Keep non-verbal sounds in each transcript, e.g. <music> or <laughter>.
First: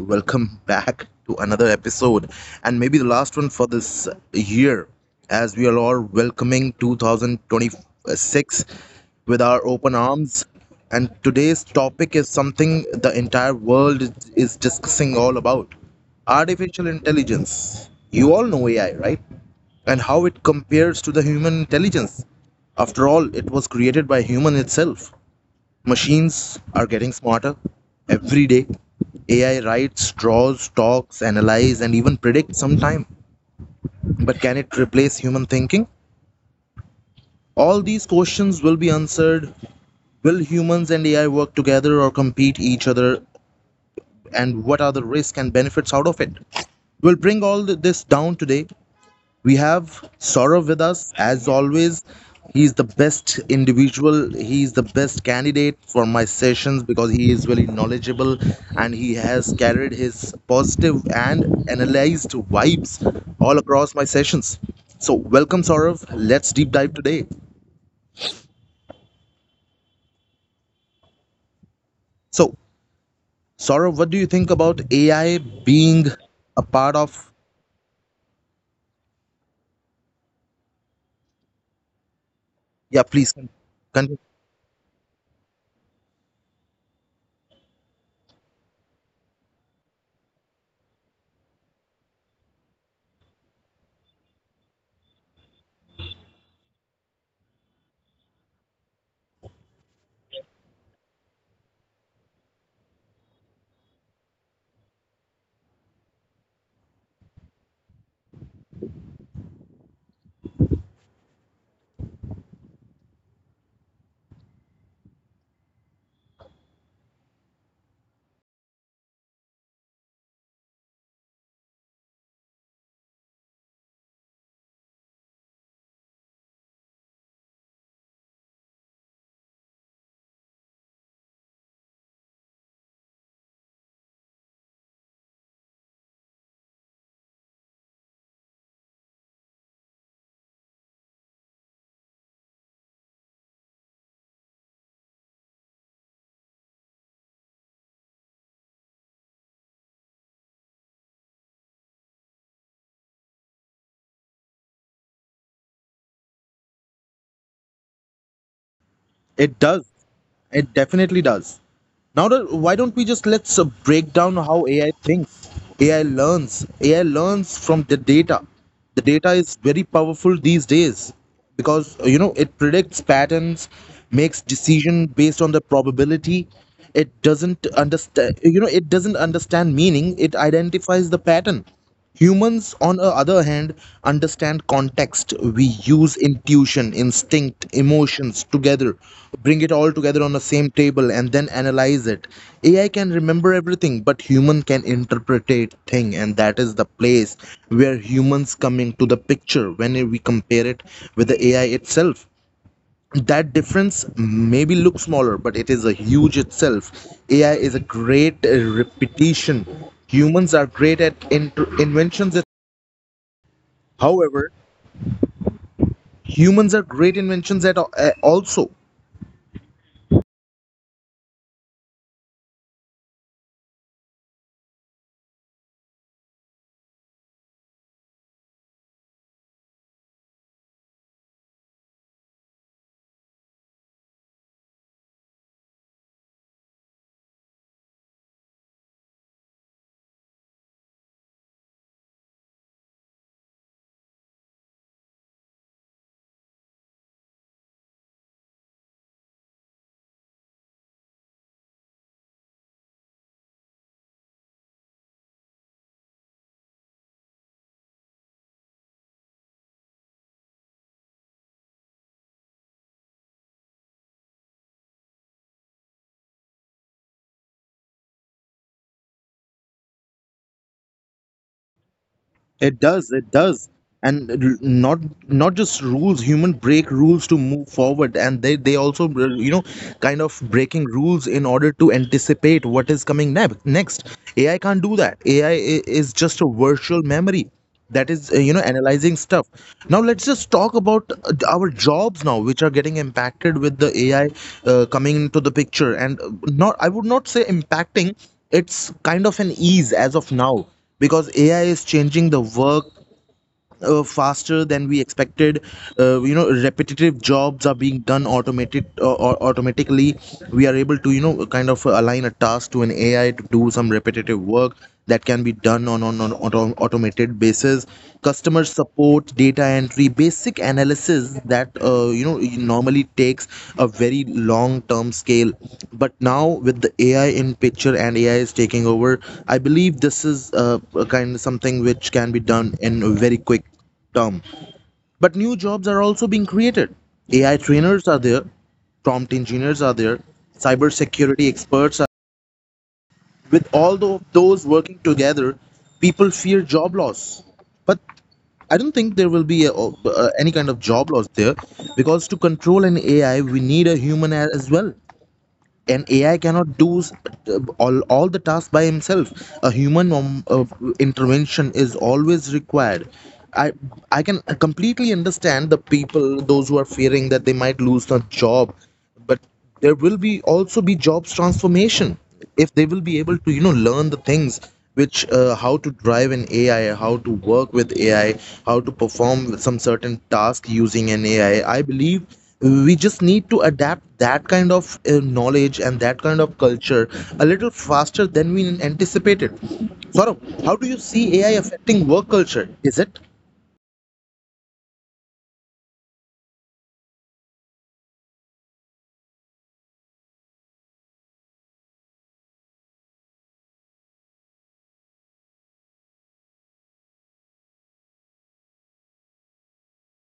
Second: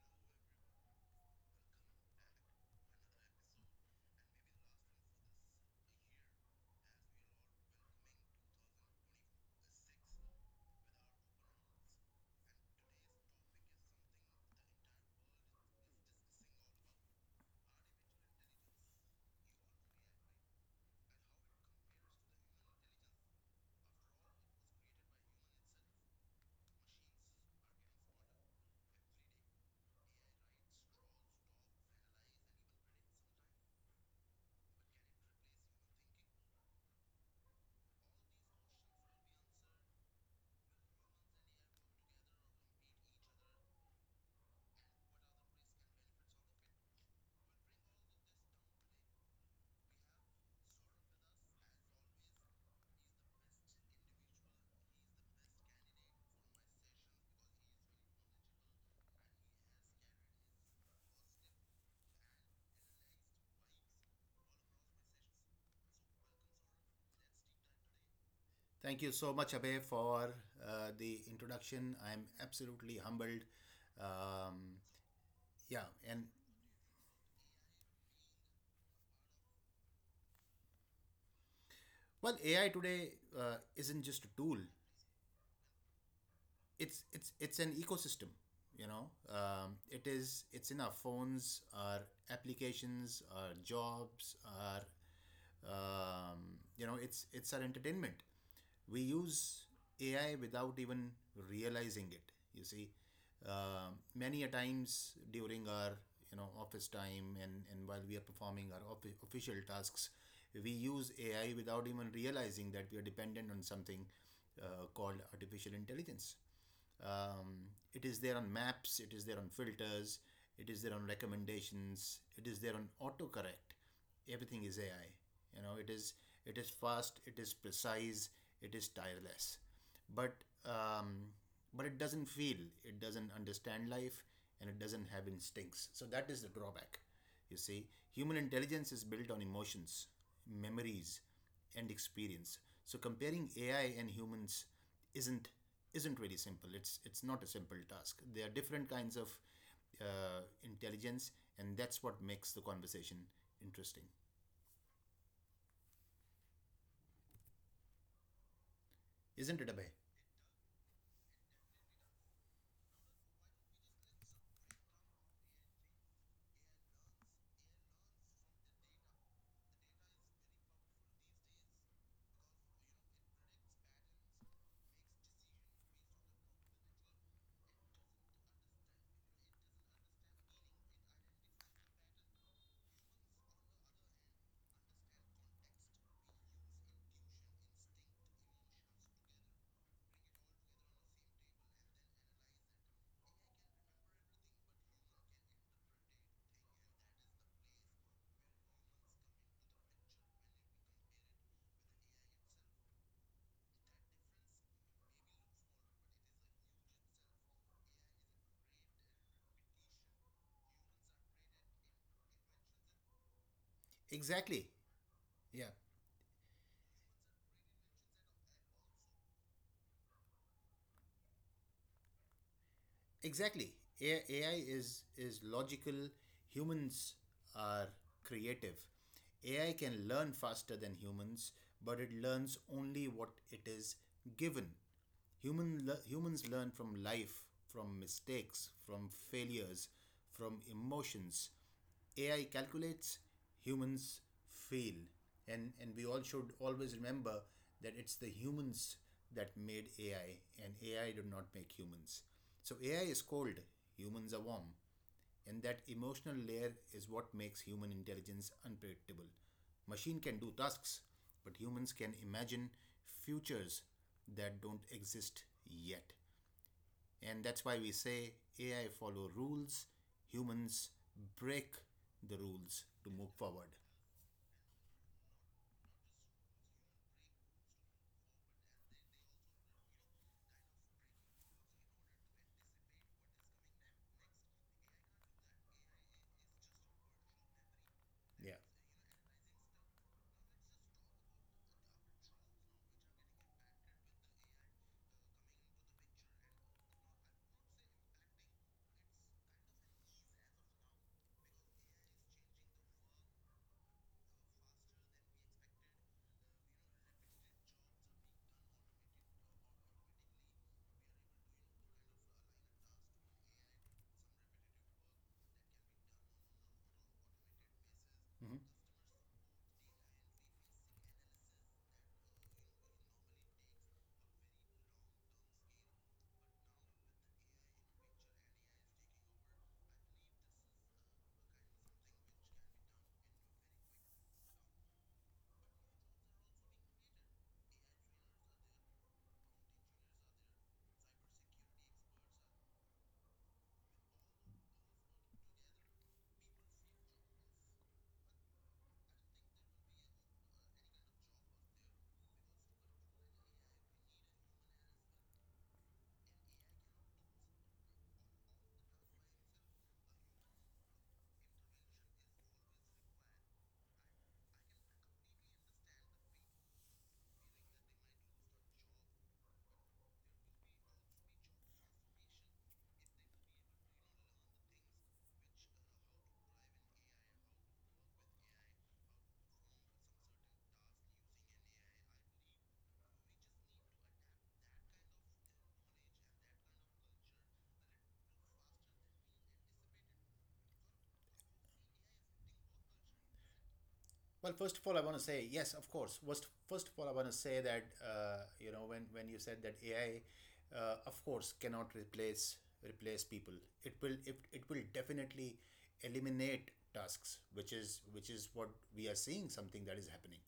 Welcome back to another episode, and maybe the last one for this year, as we are all welcoming 2026 with our open arms. And today's topic is something the entire world is discussing, all about artificial intelligence. You all know AI, right? And how it compares to the human intelligence. After all, it was created by human itself. Machines are getting smarter every day. AI writes, draws, talks, analyzes, and even predicts sometime. But can it replace human thinking? All these questions will be answered. Will humans and AI work together or compete each other? And what are the risks and benefits out of it? We'll bring all this down today. We have Saurav with us as always. He's the best individual. He's the best candidate for my sessions because he is very knowledgeable, and he has carried his positive and analyzed vibes all across my sessions. So, welcome, Saurav. Let's deep dive today. Thank you so much, Abhay, for the introduction. I'm absolutely So, humbled. Saurav, what Um, do you think about yeah, AI and being a part of? well, AI today Yeah, please isn't just a tool. continue. It's an ecosystem. You know, it's in our phones, our applications, our jobs, our um, you know, it's our entertainment. We use AI without even realizing it. You see, uh, many a times during our office time and while we are performing our official tasks, we use AI without even realizing that we are dependent on something called artificial intelligence. It is there on maps, it is there on filters, it is there on recommendations, it is there on autocorrect. Everything is AI. You know, it is it is fast, it is precise, it is tireless. But um, but it doesn't feel, it doesn't understand life, and it doesn't have instincts. So that is the drawback. You see, human intelligence is built on emotions, memories, and experience. So comparing AI and humans isn't isn't very simple. It's not a simple task. There are different kinds of intelligence, and that's what makes the conversation interesting, isn't it, Abhay? It does. It definitely does. Now, that, why don't we just let's break down how AI thinks, AI learns. AI learns from the data. The data is very powerful these days, because you know, it predicts patterns, makes decision based on the probability. It doesn't understand, you know, it doesn't understand meaning. It identifies the pattern. Humans, on the other hand, understand context. We use intuition, instinct, emotions together, bring it all together on the same table, and then analyze it. AI can remember everything, but human can interpret it thing, and that is the place where humans come into the picture when we compare it with the AI itself. That difference maybe looks smaller, but it is a huge itself. AI is a great repetition. Humans are great at inventions. Exactly. However, Yeah. humans are great inventions at also. Exactly. AI is logical. Humans are creative. AI can learn faster than humans, but it learns only what it is given. Humans learn from life, from mistakes, from failures, from emotions. AI calculates, humans feel. And we all should always remember that it's the humans that made AI, and AI did not make humans. So AI is cold, humans are warm, and that emotional layer is what makes human intelligence unpredictable. Machine can do tasks, but humans can imagine futures that don't exist yet. And that's why we say AI follow rules, humans break the rules It to does, move it forward. does. And not not just rules, human break rules to move forward, and they also you know, kind of breaking rules in order to anticipate what is coming next. AI can't do that. AI is just a virtual memory that is Yeah. you know, analyzing stuff. Now let's just talk about our jobs now, which are getting impacted with the AI coming into the picture, and not, I would not say impacting. It's kind of an ease as of now, because AI is changing the work faster than we expected. You know, repetitive jobs are being done automated, or automatically. We are able to you know, kind of align a task to an AI to do some repetitive work that can be done on on automated basis. Mm-hmm. Customer support, report, data entry, basic analysis, that you know, normally takes a very long term scale, but now with the ai in picture and ai is taking over, I believe this is a kind of something which can be done in a very quick term. But new jobs are also being created. AI trainers are there, prompt engineers are there, cybersecurity experts are, with all those working together. People fear job loss, but I don't think there will be a, any kind of job loss there, because to control an AI, we need a human as well. An AI cannot do all the tasks by himself. A human intervention is always required. I I can completely understand the people, those who are fearing that they might lose their job, but there will be also be jobs transformation, if they will be able to you know, learn the things which, how to drive an AI, how to work with AI, how to perform some certain task using an AI. I believe we just need to adapt that kind of knowledge and that kind of culture a little faster than we anticipated. Saurabh, how do you see AI affecting work culture? Is it? Well, first of all, I want to say yes, of course. First of all, I want to say that when you said that AI, of course, cannot replace people. It will definitely eliminate tasks, which is what we are seeing, something that is happening,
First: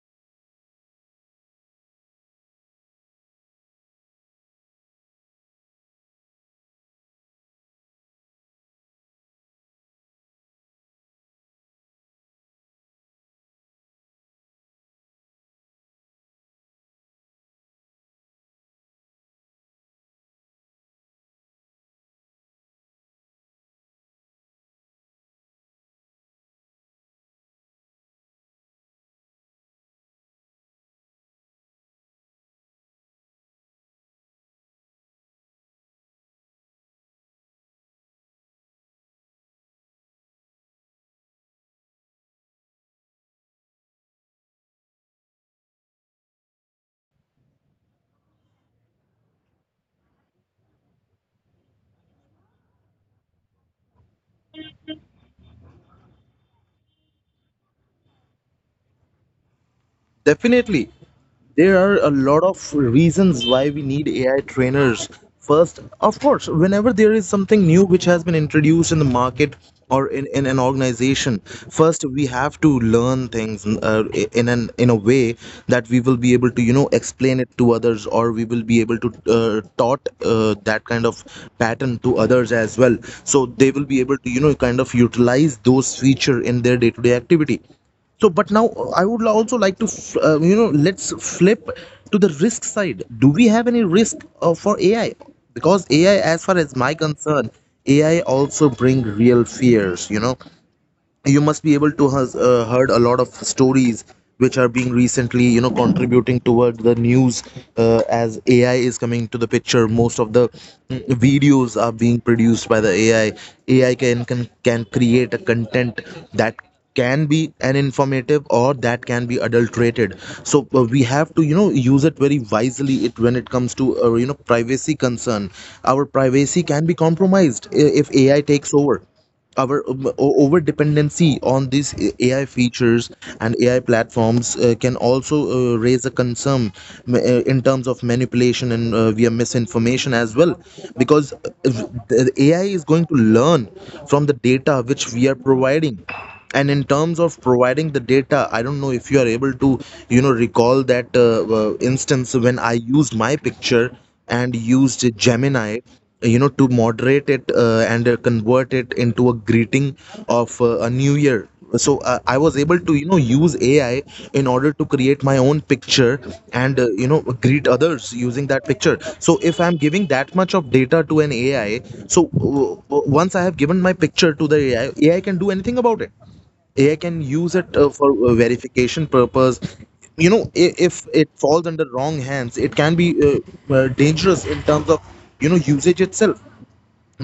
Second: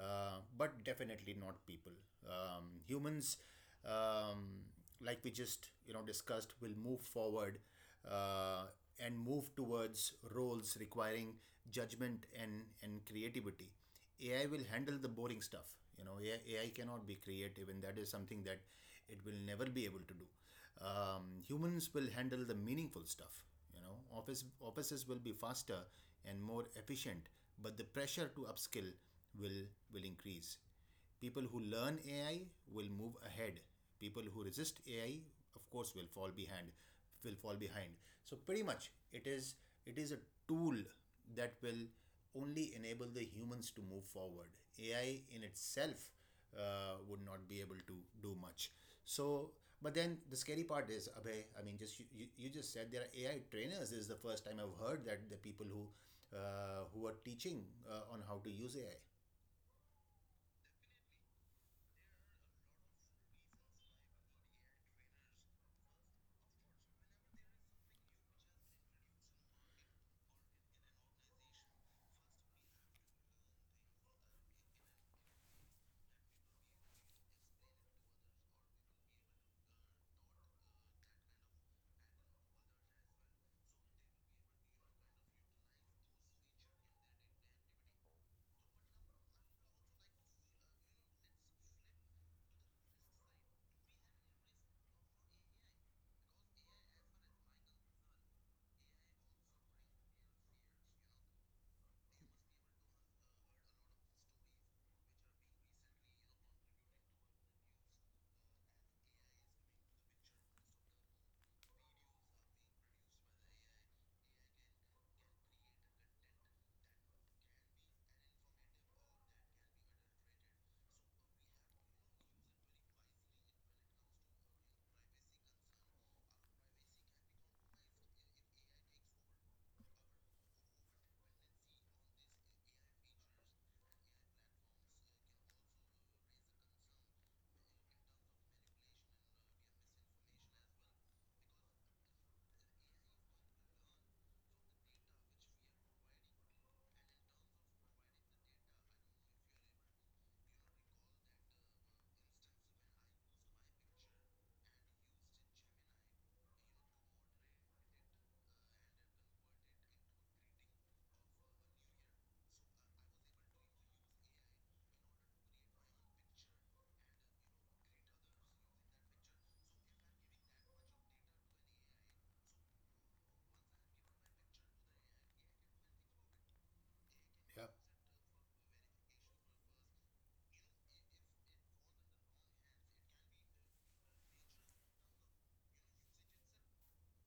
but definitely not people. Humans, um, like we just discussed, will move forward uh, and move towards roles requiring judgment and creativity. AI will handle the boring stuff. AI cannot be creative, and that is something that it will never be able to do. Humans will handle the meaningful stuff. Offices will be faster and more efficient, but the pressure to upskill will will increase. People who learn AI will move ahead. People who resist AI, of course, will fall behind. will fall behind so, pretty much, it is it is a tool that will only enable the humans to move forward. AI in itself would not be able to do much. So, but then the scary part is, Abhay, I mean, just said there are AI trainers. This is the first time I've heard that, the people who are teaching on how to use AI. Definitely. There are a lot of reasons why we need AI trainers. First, of course, whenever there is something new which has been introduced in the market or in an organization, first we have to learn things in an, in a way that we will be able to you know, explain it to others, or we will be able to taught that kind of pattern to others as well. So they will be able to you know, kind of utilize those feature in their day-to-day activity. So, but now I would also like to, you know, let's flip to the risk side. Do we have any risk for AI? Because AI, as far as my concern, AI also bring real fears. You know, you must be able to has heard a lot of stories which are being recently you know, contributing toward the news, as ai is coming to the picture. Most of the videos are being produced by the ai. Ai can create a content that can be an informative, or that can be adulterated. So we have to you know, use it very wisely, it when it comes to you know, privacy concern. Our privacy can be compromised, if ai takes over our over dependency on these AI features and AI platforms can also raise a concern, m- uh, in terms of manipulation and via misinformation as well, because the AI is going to learn from the data which we are providing. And in terms of providing the data, I don't know if you are able to, you know, recall that instance when I used my picture and used Gemini, you know, to moderate it and convert it into a greeting of a new year. So I was able to you know, use ai in order to create my own picture, and you know, greet others using that picture. So if I'm giving that much of data to an ai, so once I have given my picture to the ai, ai can do anything about it. AI can use Yeah. it for verification purpose. You know, if it falls under wrong hands, it can be dangerous in terms of you know, usage itself.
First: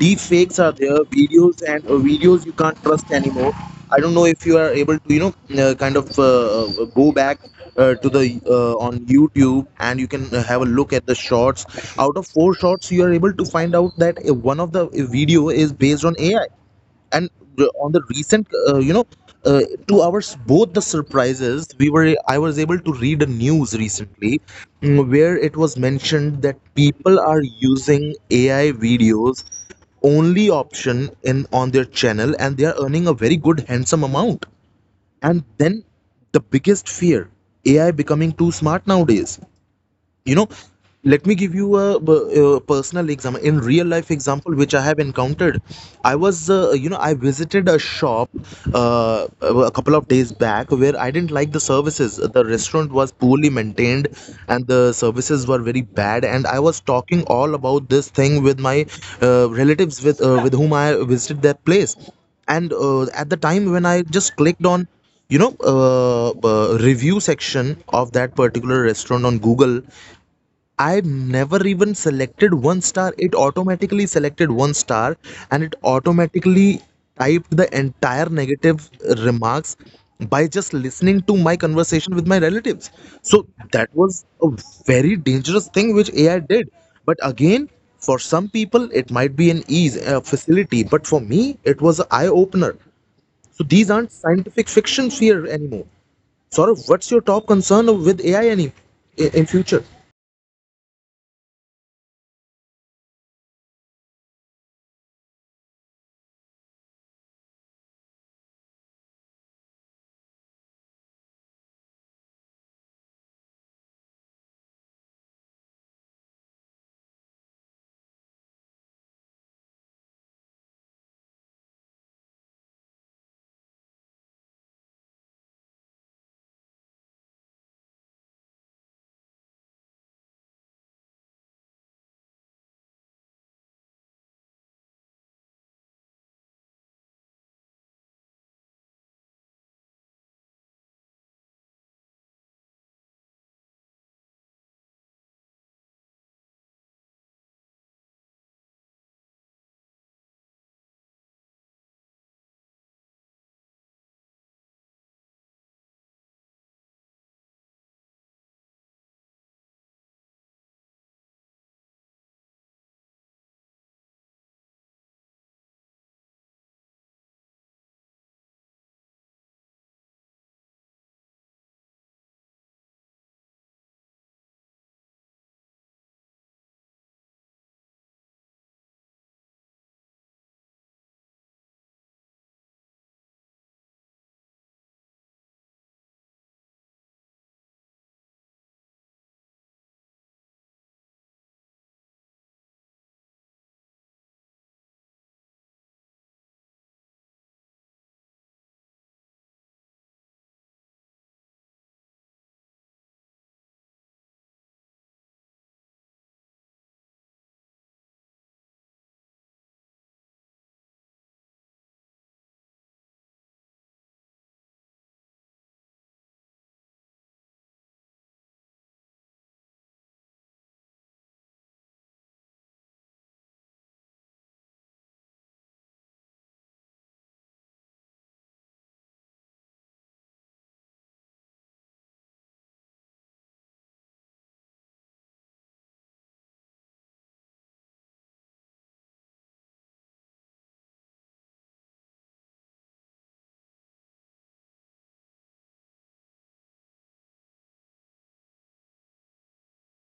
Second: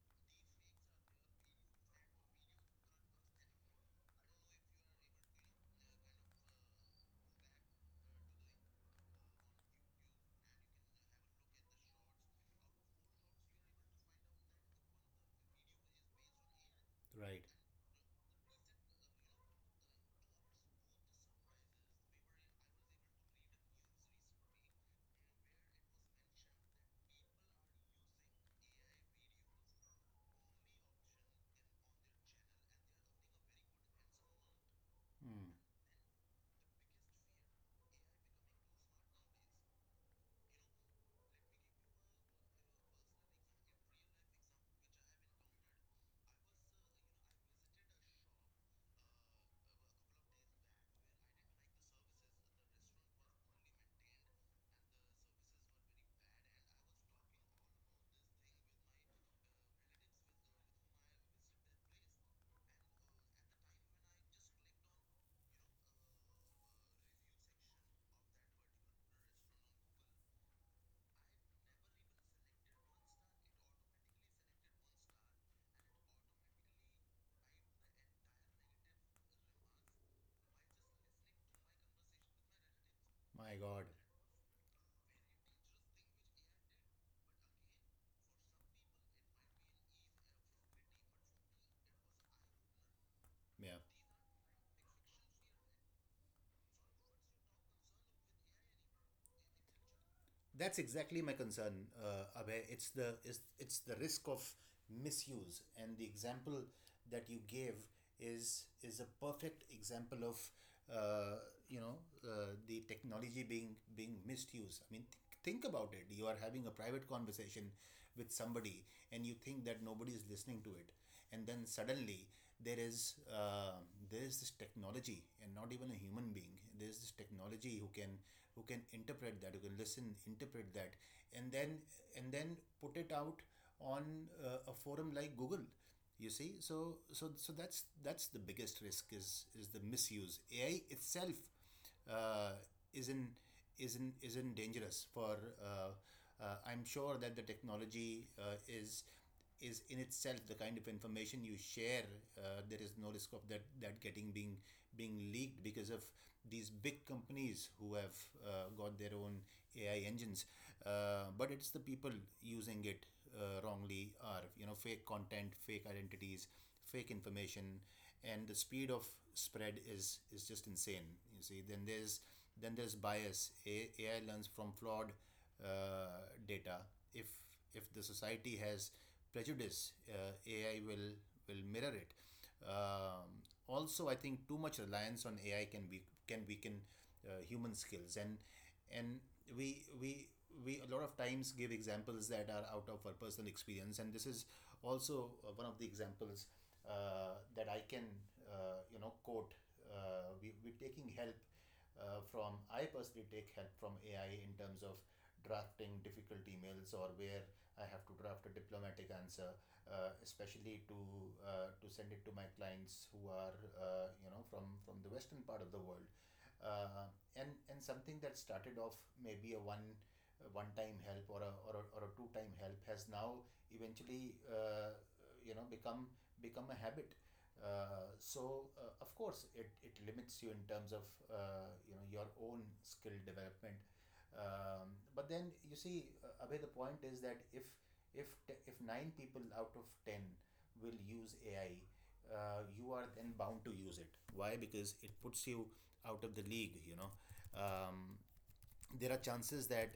Deep fakes are there, videos, and videos you can't trust anymore. I don't know if you are able to you know, kind of go back to the on YouTube, and you can have a look at the shots. Out of four shots, you are able to find out that one of the video is based on AI. And Right. On the recent you know, uh, to our both the surprises, we were I was able to read a news recently, where it was mentioned that people are using ai videos only option in on their channel, and they are earning a very good handsome amount. And Hmm. then the biggest fear, ai becoming too smart nowadays, you know, let me give you uh, personal example, in real life example which I have encountered. I was you know, I visited a shop a couple of days back, where I didn't like the services. The restaurant was poorly maintained and the services were very bad, and I was talking all about this thing with my relatives, with whom I visited that place. And at the time when I just clicked on you know, review section of that particular restaurant on google, I've never even selected one star. It automatically selected one star, and it automatically typed the entire negative remarks by just listening to my conversation with my relatives. So My God. that was a very dangerous thing which AI did. But again, for some people, it might be an ease, a facility. But for me, it was an eye opener. So Yeah. these aren't scientific fictions here anymore. Saurav, what's your top concern with AI any, in future? That's exactly my concern, Abhay. It's the risk of misuse, and the example that you gave is a perfect example of uh, you know the technology being misused. I mean, think about it. You are having a private conversation with somebody, and you think that nobody is listening to it, and then suddenly there is uh, there is this technology, and not even a human being. There is this technology who can interpret that, who can listen, interpret that, and then put it out on a forum like Google. You see, so that's the biggest risk is the misuse. AI itself uh, isn't isn't dangerous for uh, I'm sure that the technology is in itself, the kind of information you share, there is no risk of that getting being leaked because of these big companies who have got their own AI engines. But it's the people using it wrongly, are fake content, fake identities, fake information, and the speed of spread is just insane. You see, then there's bias. AI learns from flawed data. If if the society has prejudice, AI will mirror it. Also, I think too much reliance on AI can be can weaken human skills, and and we we we a lot of times give examples that are out of our personal experience, and this is also one of the examples that I can quote. We we're taking help from I personally take help from AI in terms of drafting difficult emails, or where I have to draft a diplomatic answer, especially to send it to my clients who are from the western part of the world. Uh, and and something that started off maybe a one time help, or a two time help, has now eventually you know become become a habit. Of course, it limits you in terms of your own skill development. But then you see, Abhay, the point is that if nine people out of ten will use AI, you are then bound to use it. Why? Because it puts you out of the league. um, there are chances that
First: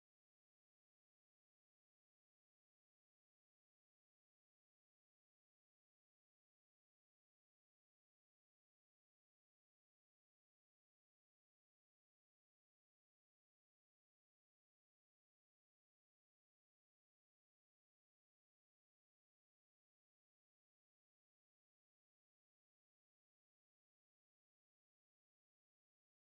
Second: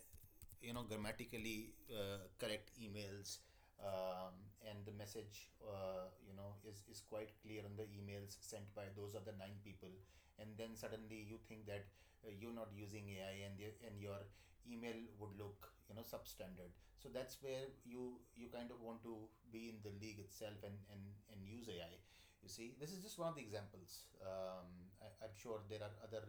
grammatically correct emails, um, and the message, is quite clear on the emails sent by those other nine people, and then suddenly you think that you're not using AI, and your email would look, substandard. So that's where you kind of want to be in the league itself, and use AI. You see, this is just one of the examples. I'm sure there are other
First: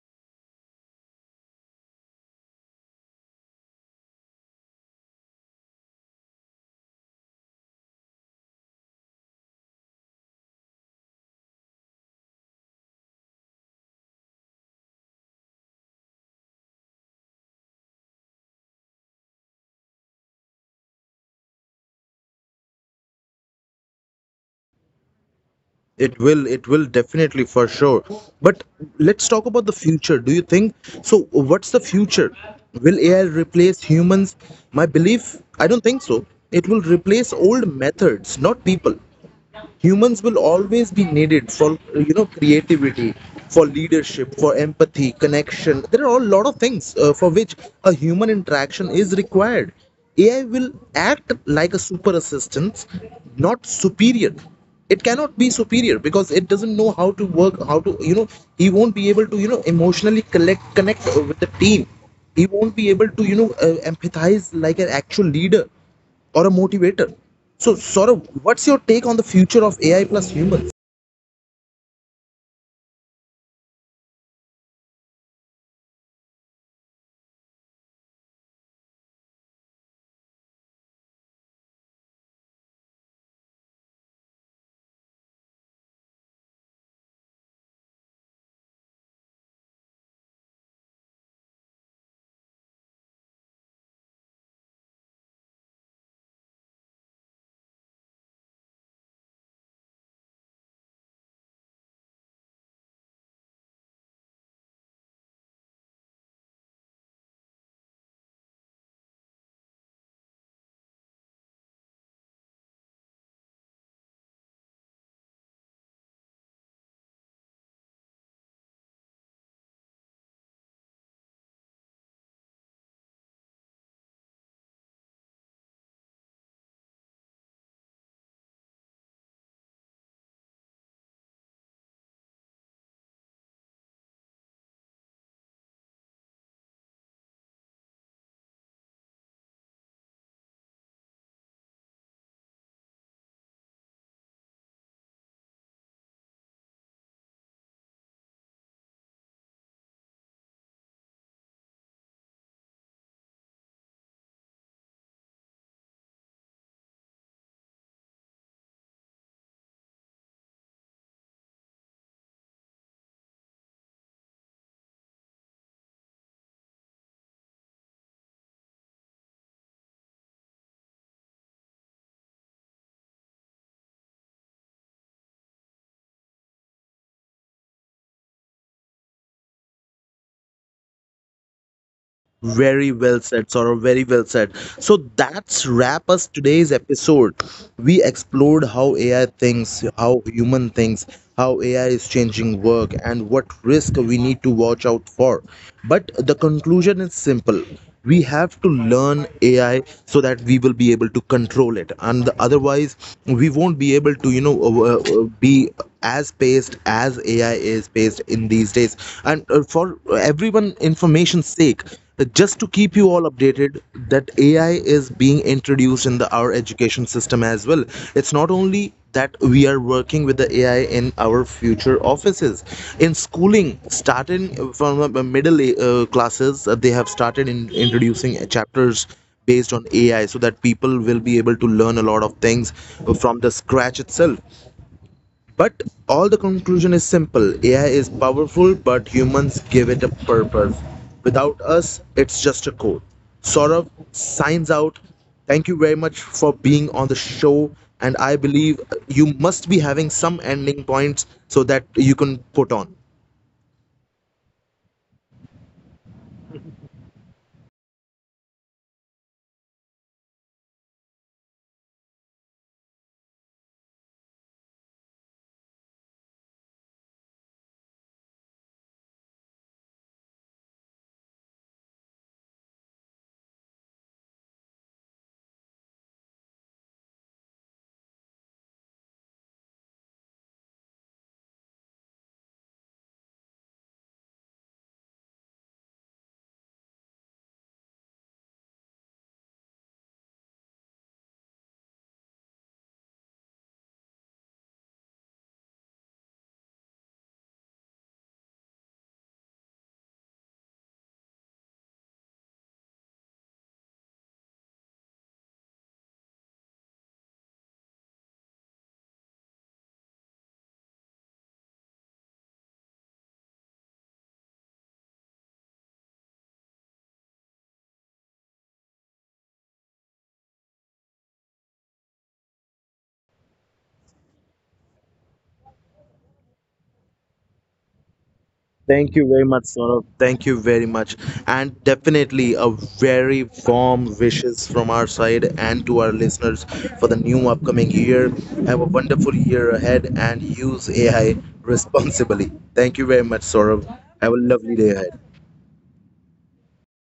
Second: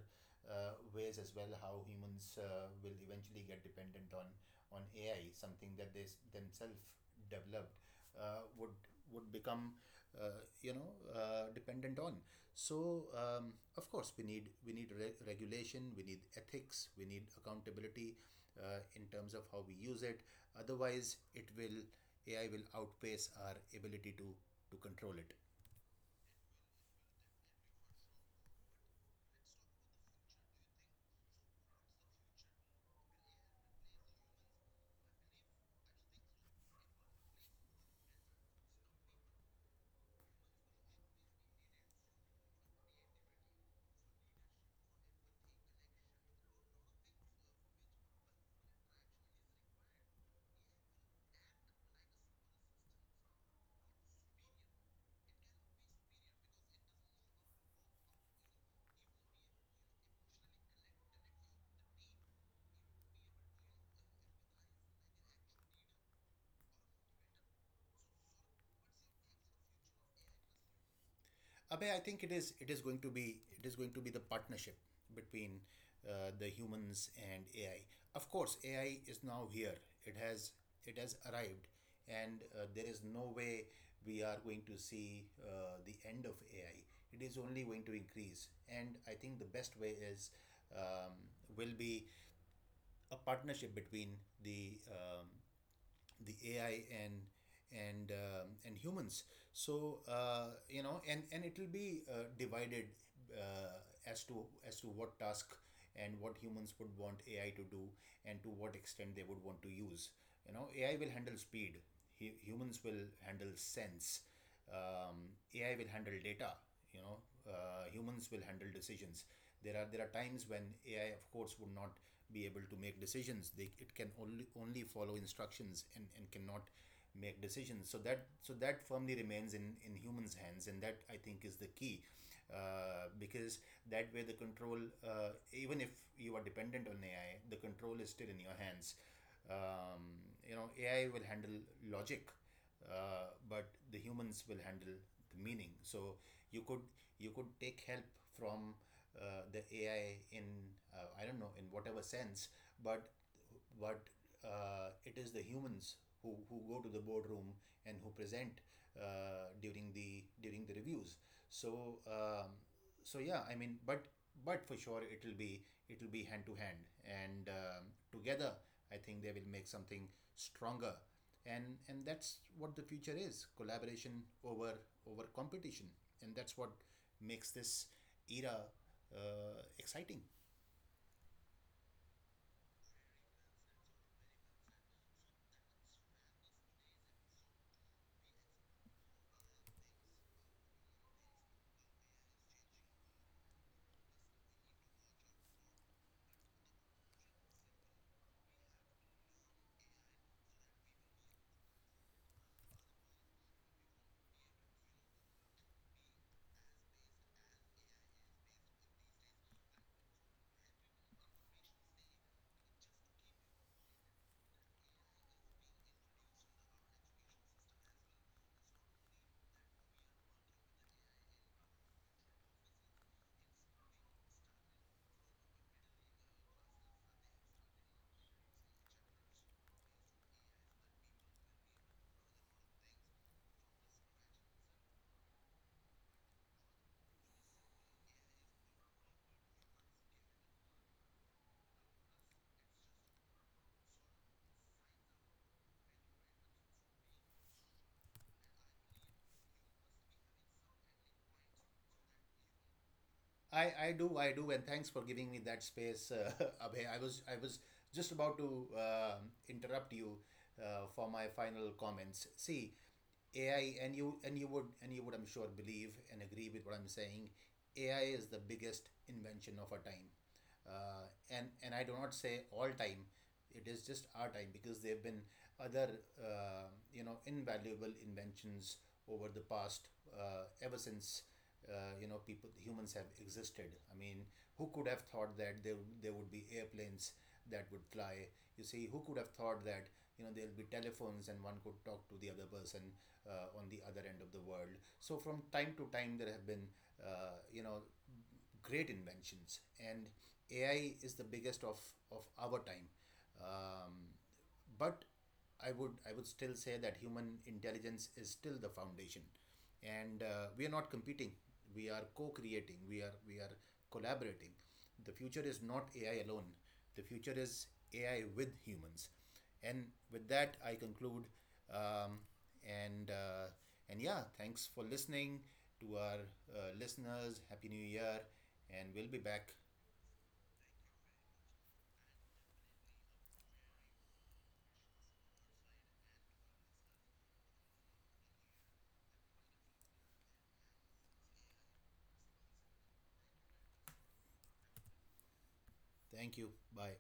ways as well how humans will eventually get dependent on AI. Something that they themselves developed uh, would would become dependent on. So, of course, we need, regulation, we need ethics, we need accountability in terms of how we use it. Otherwise, it will AI will outpace our ability to control it. It will definitely for sure. But let's talk about the future. Do you think so? What's the future? Will AI replace humans? My belief, I don't think so. It will replace old methods, not people. Humans will always be needed for you know, creativity, for leadership, for empathy, connection. There are a lot of things for which a human interaction is required. AI will act like a super assistant, not superior. It cannot be superior, because it doesn't know how to work, how to you know, he won't be able to you know, emotionally collect connect with the team. He won't be able to you know, empathize like an actual leader or a motivator. So, Saurabh, what's your take on the future of AI plus humans? Abhay, I think it is going to be it is going to be the partnership between the humans and AI. Of course, AI is now here. It has it has arrived, and there is no way we are going to see the end of AI. It is only going to increase, and I think the best way is um, will be a partnership between the AI and humans. So, you know, and it will be divided uh, as to what task and what humans would want AI to do, and to what extent they would want to use. AI will handle speed. Humans will handle sense. AI will handle data. You know, Humans will handle decisions. There are times when AI, of course, would not be able to make decisions. They It can only follow instructions, and cannot make decisions. So that firmly remains in humans hands, and that I think is the key, because that way, the control, even if you are dependent on AI, the control is still in your hands. um, AI will handle logic, but the humans will handle the meaning. So you could take help from the AI in, I don't know, in whatever sense, but but it is the humans who go to the boardroom and who present, during the reviews. So, yeah, I mean, but for sure, it'll be hand to hand and, together. I think they will make something stronger, and that's what the future is: collaboration over competition, and that's what makes this era exciting. Very well said, Saurabh. Very well said. So that's wrap us today's episode. We explored how AI thinks, how human thinks, how AI is changing work, and what risk we need to watch out for. But the conclusion is simple. We have to learn AI so that we will be able to control it, and otherwise we won't be able to, you know, be as paced as AI is paced in these days. And for everyone information's sake, just to keep you all updated, that AI is being introduced in the our education system as well. It's not only that we are working with the AI in our future offices, in schooling, starting from middle classes, they have started in introducing chapters based on AI, so that people will be able to learn a lot of things from the scratch itself. But all the conclusion is simple. AI is powerful, but humans give it a purpose. Without us, it's just a code. Saurabh signs out. Thank you very much for being on the show. And I believe you must be having some ending points so that you can put on. I do and thanks for giving me that space, <laughs> Abhay. I was just about to interrupt you for my final comments. See, AI, and you would, I'm sure, believe and agree with what I'm saying. AI is the biggest invention of our time, and I do not say all time. It is just our time, because there have been other invaluable inventions over the past, ever since people humans have existed. I mean, who could have thought that there would be airplanes that would fly? You see, who could have thought that there'll be telephones and one could talk to the other person on the other end of the world? So from time to time, there have been, uh, you know great inventions, and AI is the biggest of our time. Um, but I would still say that human intelligence is still the foundation, and we are not competing. We are co-creating. We are collaborating. The future is not AI alone. The future is AI with humans, and with that I conclude. Um, and uh, and yeah, thanks for listening to our, listeners. Happy New Year, and we'll Thank be you very back. much, Saurabh. Thank you very much. And definitely a very warm wishes from our side and to our listeners for the new upcoming year. Have a wonderful year ahead, and use AI responsibly. Thank you very much, Saurabh. Have a lovely day ahead. Thank you. Bye.